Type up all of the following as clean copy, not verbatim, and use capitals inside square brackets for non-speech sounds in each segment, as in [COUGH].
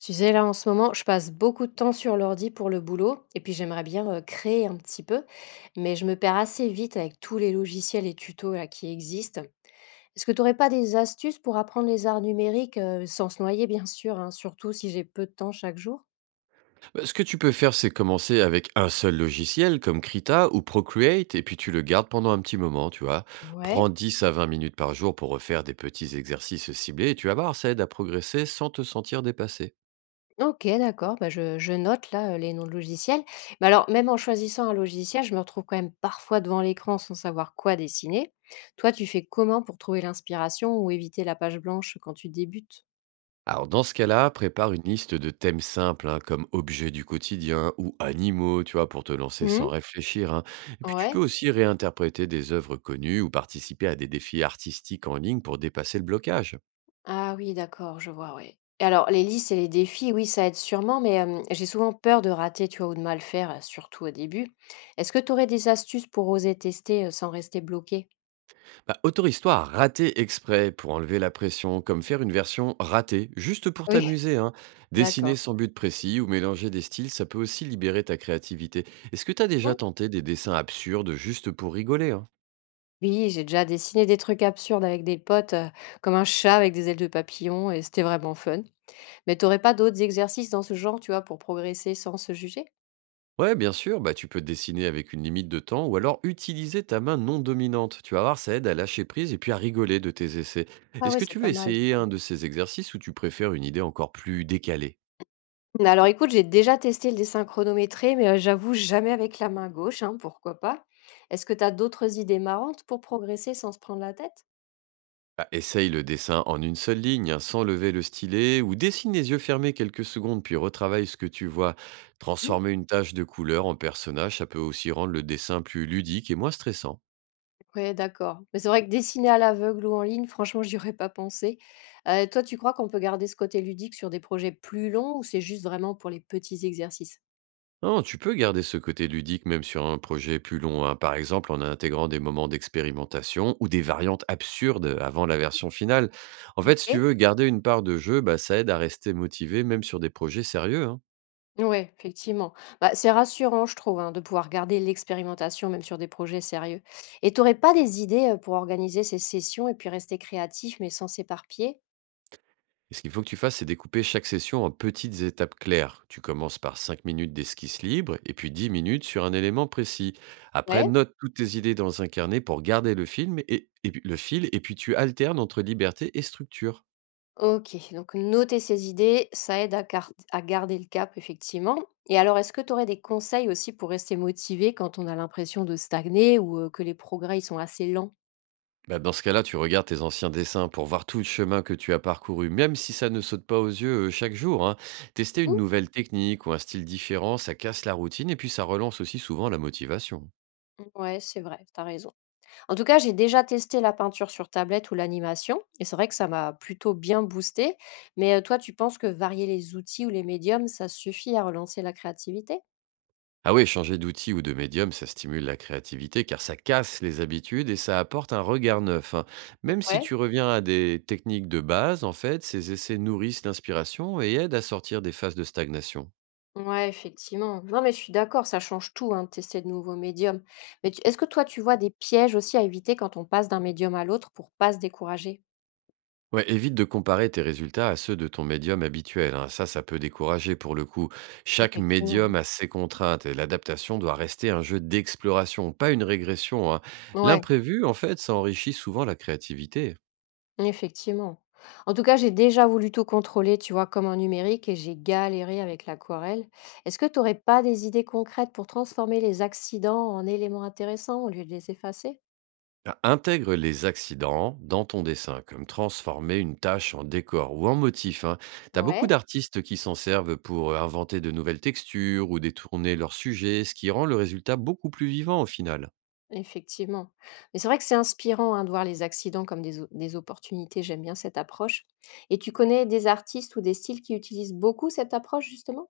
Tu sais, là, en ce moment, je passe beaucoup de temps sur l'ordi pour le boulot, et puis j'aimerais bien créer un petit peu, mais je me perds assez vite avec tous les logiciels et tutos là, qui existent. Est-ce que tu n'aurais pas des astuces pour apprendre les arts numériques sans se noyer, bien sûr, hein, surtout si j'ai peu de temps chaque jour. Bah, ce que tu peux faire, c'est commencer avec un seul logiciel comme Krita ou Procreate et puis tu le gardes pendant un petit moment, tu vois. Ouais. Prends 10 à 20 minutes par jour pour refaire des petits exercices ciblés et tu vas voir, ça aide à progresser sans te sentir dépassé. Ok, d'accord. Bah, je note là les noms de logiciels. Mais alors, même en choisissant un logiciel, je me retrouve quand même parfois devant l'écran sans savoir quoi dessiner. Toi, tu fais comment pour trouver l'inspiration ou éviter la page blanche quand tu débutes? Alors dans ce cas-là, prépare une liste de thèmes simples hein, comme objets du quotidien ou animaux, tu vois, pour te lancer sans Mmh. réfléchir, hein. Et puis tu peux Ouais. aussi réinterpréter des œuvres connues ou participer à des défis artistiques en ligne pour dépasser le blocage. Ah oui, d'accord, je vois, ouais. Et alors, les listes et les défis, oui, ça aide sûrement, mais j'ai souvent peur de rater, tu vois, ou de mal faire, surtout au début. Est-ce que tu aurais des astuces pour oser tester, sans rester bloqué? Bah, autorise-toi à rater exprès pour enlever la pression, comme faire une version ratée, juste pour Oui, t'amuser, hein. [LAUGHS] Dessiner d'accord. sans but précis ou mélanger des styles, ça peut aussi libérer ta créativité. Est-ce que t'as déjà Mmh. tenté des dessins absurdes juste pour rigoler, hein? Oui, j'ai déjà dessiné des trucs absurdes avec des potes, comme un chat avec des ailes de papillon et c'était vraiment fun. Mais t'aurais pas d'autres exercices dans ce genre, tu vois, pour progresser sans se juger? Ouais, bien sûr, bah, tu peux dessiner avec une limite de temps ou alors utiliser ta main non dominante. Tu vas voir, ça aide à lâcher prise et puis à rigoler de tes essais. Ah Est-ce ouais, que c'est tu veux pas mal. essayer un de ces exercices ou tu préfères une idée encore plus décalée? Alors écoute, j'ai déjà testé le dessin chronométré, mais j'avoue jamais avec la main gauche, hein, pourquoi pas. Est-ce que tu as d'autres idées marrantes pour progresser sans se prendre la tête? Bah, essaye le dessin en une seule ligne, hein, sans lever le stylet, ou dessine les yeux fermés quelques secondes, puis retravaille ce que tu vois. Mmh. Transformer une tache de couleur en personnage, ça peut aussi rendre le dessin plus ludique et moins stressant. Ouais, d'accord. Mais c'est vrai que dessiner à l'aveugle ou en ligne, franchement, j'y aurais pas pensé. Toi, tu crois qu'on peut garder ce côté ludique sur des projets plus longs ou c'est juste vraiment pour les petits exercices? Non, tu peux garder ce côté ludique même sur un projet plus long, hein, par exemple en intégrant des moments d'expérimentation ou des variantes absurdes avant la version finale. En fait, si tu OK. veux garder une part de jeu, bah, ça aide à rester motivé même sur des projets sérieux, hein. Ouais, effectivement. Bah, c'est rassurant, je trouve, hein, de pouvoir garder l'expérimentation même sur des projets sérieux. Et t'aurais pas des idées, pour organiser ces sessions et puis rester créatif mais sans s'éparpiller? Et ce qu'il faut que tu fasses, c'est découper chaque session en petites étapes claires. Tu commences par 5 minutes d'esquisse libre et puis 10 minutes sur un élément précis. Après, Ouais, note toutes tes idées dans un carnet pour garder le film le fil et puis tu alternes entre liberté et structure. OK. Donc noter ses idées, ça aide à cart à garder le cap, effectivement. Et alors, est-ce que tu aurais des conseils aussi pour rester motivé quand on a l'impression de stagner ou que les progrès, ils sont assez lents? Bah, dans ce cas-là, tu regardes tes anciens dessins pour voir tout le chemin que tu as parcouru, même si ça ne saute pas aux yeux chaque jour, hein. Tester une Mmh. nouvelle technique ou un style différent, ça casse la routine et puis ça relance aussi souvent la motivation. Ouais, c'est vrai, t'as raison. En tout cas, j'ai déjà testé la peinture sur tablette ou l'animation et c'est vrai que ça m'a plutôt bien boosté. Mais, toi, tu penses que varier les outils ou les médiums, ça suffit à relancer la créativité? Ah oui, changer d'outil ou de médium, ça stimule la créativité car ça casse les habitudes et ça apporte un regard neuf, hein. Même si Ouais. tu reviens à des techniques de base, en fait, ces essais nourrissent l'inspiration et aident à sortir des phases de stagnation. Ouais, effectivement. Non, mais je suis d'accord, ça change tout, hein, de tester de nouveaux médiums. Mais est-ce que toi, tu vois des pièges aussi à éviter quand on passe d'un médium à l'autre pour pas se décourager? Ouais, évite de comparer tes résultats à ceux de ton médium habituel, hein. Ça peut décourager pour le coup. Chaque médium Effectivement. a ses contraintes et l'adaptation doit rester un jeu d'exploration, pas une régression, hein. Ouais, L'imprévu, en fait, ça enrichit souvent la créativité. effectivement. En tout cas, j'ai déjà voulu tout contrôler, tu vois, comme en numérique, et j'ai galéré avec l'aquarelle. Est-ce que tu n'aurais pas des idées concrètes pour transformer les accidents en éléments intéressants au lieu de les effacer? Ben, intègre les accidents dans ton dessin, comme transformer une tâche en décor ou en motif, hein. T'as beaucoup Ouais. d'artistes qui s'en servent pour inventer de nouvelles textures ou détourner leurs sujets, ce qui rend le résultat beaucoup plus vivant au final. Effectivement. Mais c'est vrai que c'est inspirant, hein, de voir les accidents comme des opportunités. J'aime bien cette approche. Et tu connais des artistes ou des styles qui utilisent beaucoup cette approche, justement?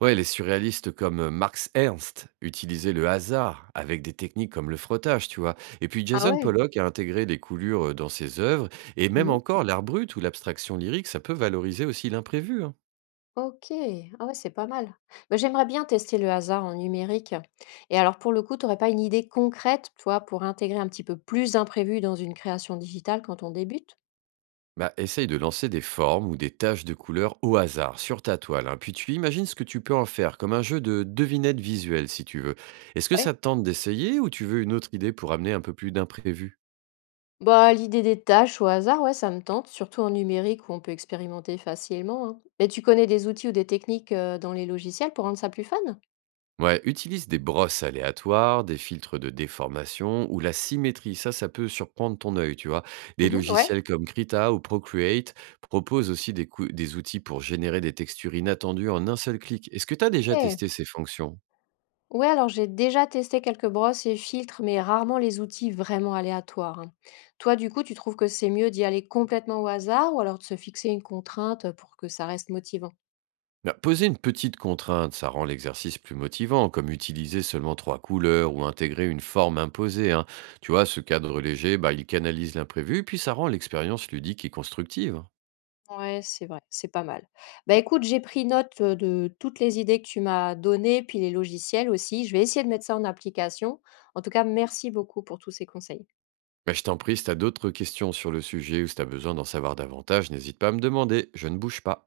Ouais, les surréalistes comme Max Ernst utilisaient le hasard avec des techniques comme le frottage, tu vois. Et puis Ah Jason ouais? Pollock a intégré des coulures dans ses œuvres, et même Mhm. encore l'art brut ou l'abstraction lyrique, ça peut valoriser aussi l'imprévu, hein. Ok. Ah ouais, c'est pas mal. Bah, j'aimerais bien tester le hasard en numérique. Et alors, pour le coup, tu n'aurais pas une idée concrète, toi, pour intégrer un petit peu plus d'imprévu dans une création digitale quand on débute? Bah, essaye de lancer des formes ou des taches de couleurs au hasard sur ta toile, hein. Puis tu imagines ce que tu peux en faire, comme un jeu de devinettes visuelles si tu veux. Est-ce que ça te tente d'essayer ou tu veux une autre idée pour amener un peu plus d'imprévu? Bah, l'idée des tâches au hasard, ouais, ça me tente, surtout en numérique où on peut expérimenter facilement, hein. Mais tu connais des outils ou des techniques dans les logiciels pour rendre ça plus fun? Ouais, utilise des brosses aléatoires, des filtres de déformation ou la symétrie. Ça peut surprendre ton œil, tu vois. Des Mhm, ouais. logiciels comme Krita ou Procreate proposent aussi des outils pour générer des textures inattendues en un seul clic. Est-ce que tu as déjà Ok. testé ces fonctions? Ouais, alors j'ai déjà testé quelques brosses et filtres, mais rarement les outils vraiment aléatoires, hein. Toi, du coup, tu trouves que c'est mieux d'y aller complètement au hasard ou alors de se fixer une contrainte pour que ça reste motivant? Bah, poser une petite contrainte, ça rend l'exercice plus motivant, comme utiliser seulement trois couleurs ou intégrer une forme imposée, hein. Tu vois, ce cadre léger, bah, il canalise l'imprévu, puis ça rend l'expérience ludique et constructive. Ouais, c'est vrai, c'est pas mal. Bah, écoute, j'ai pris note, de toutes les idées que tu m'as données, puis les logiciels aussi. Je vais essayer de mettre ça en application. En tout cas, merci beaucoup pour tous ces conseils. Bah, je t'en prie, si t'as d'autres questions sur le sujet ou si t'as besoin d'en savoir davantage, n'hésite pas à me demander, je ne bouge pas.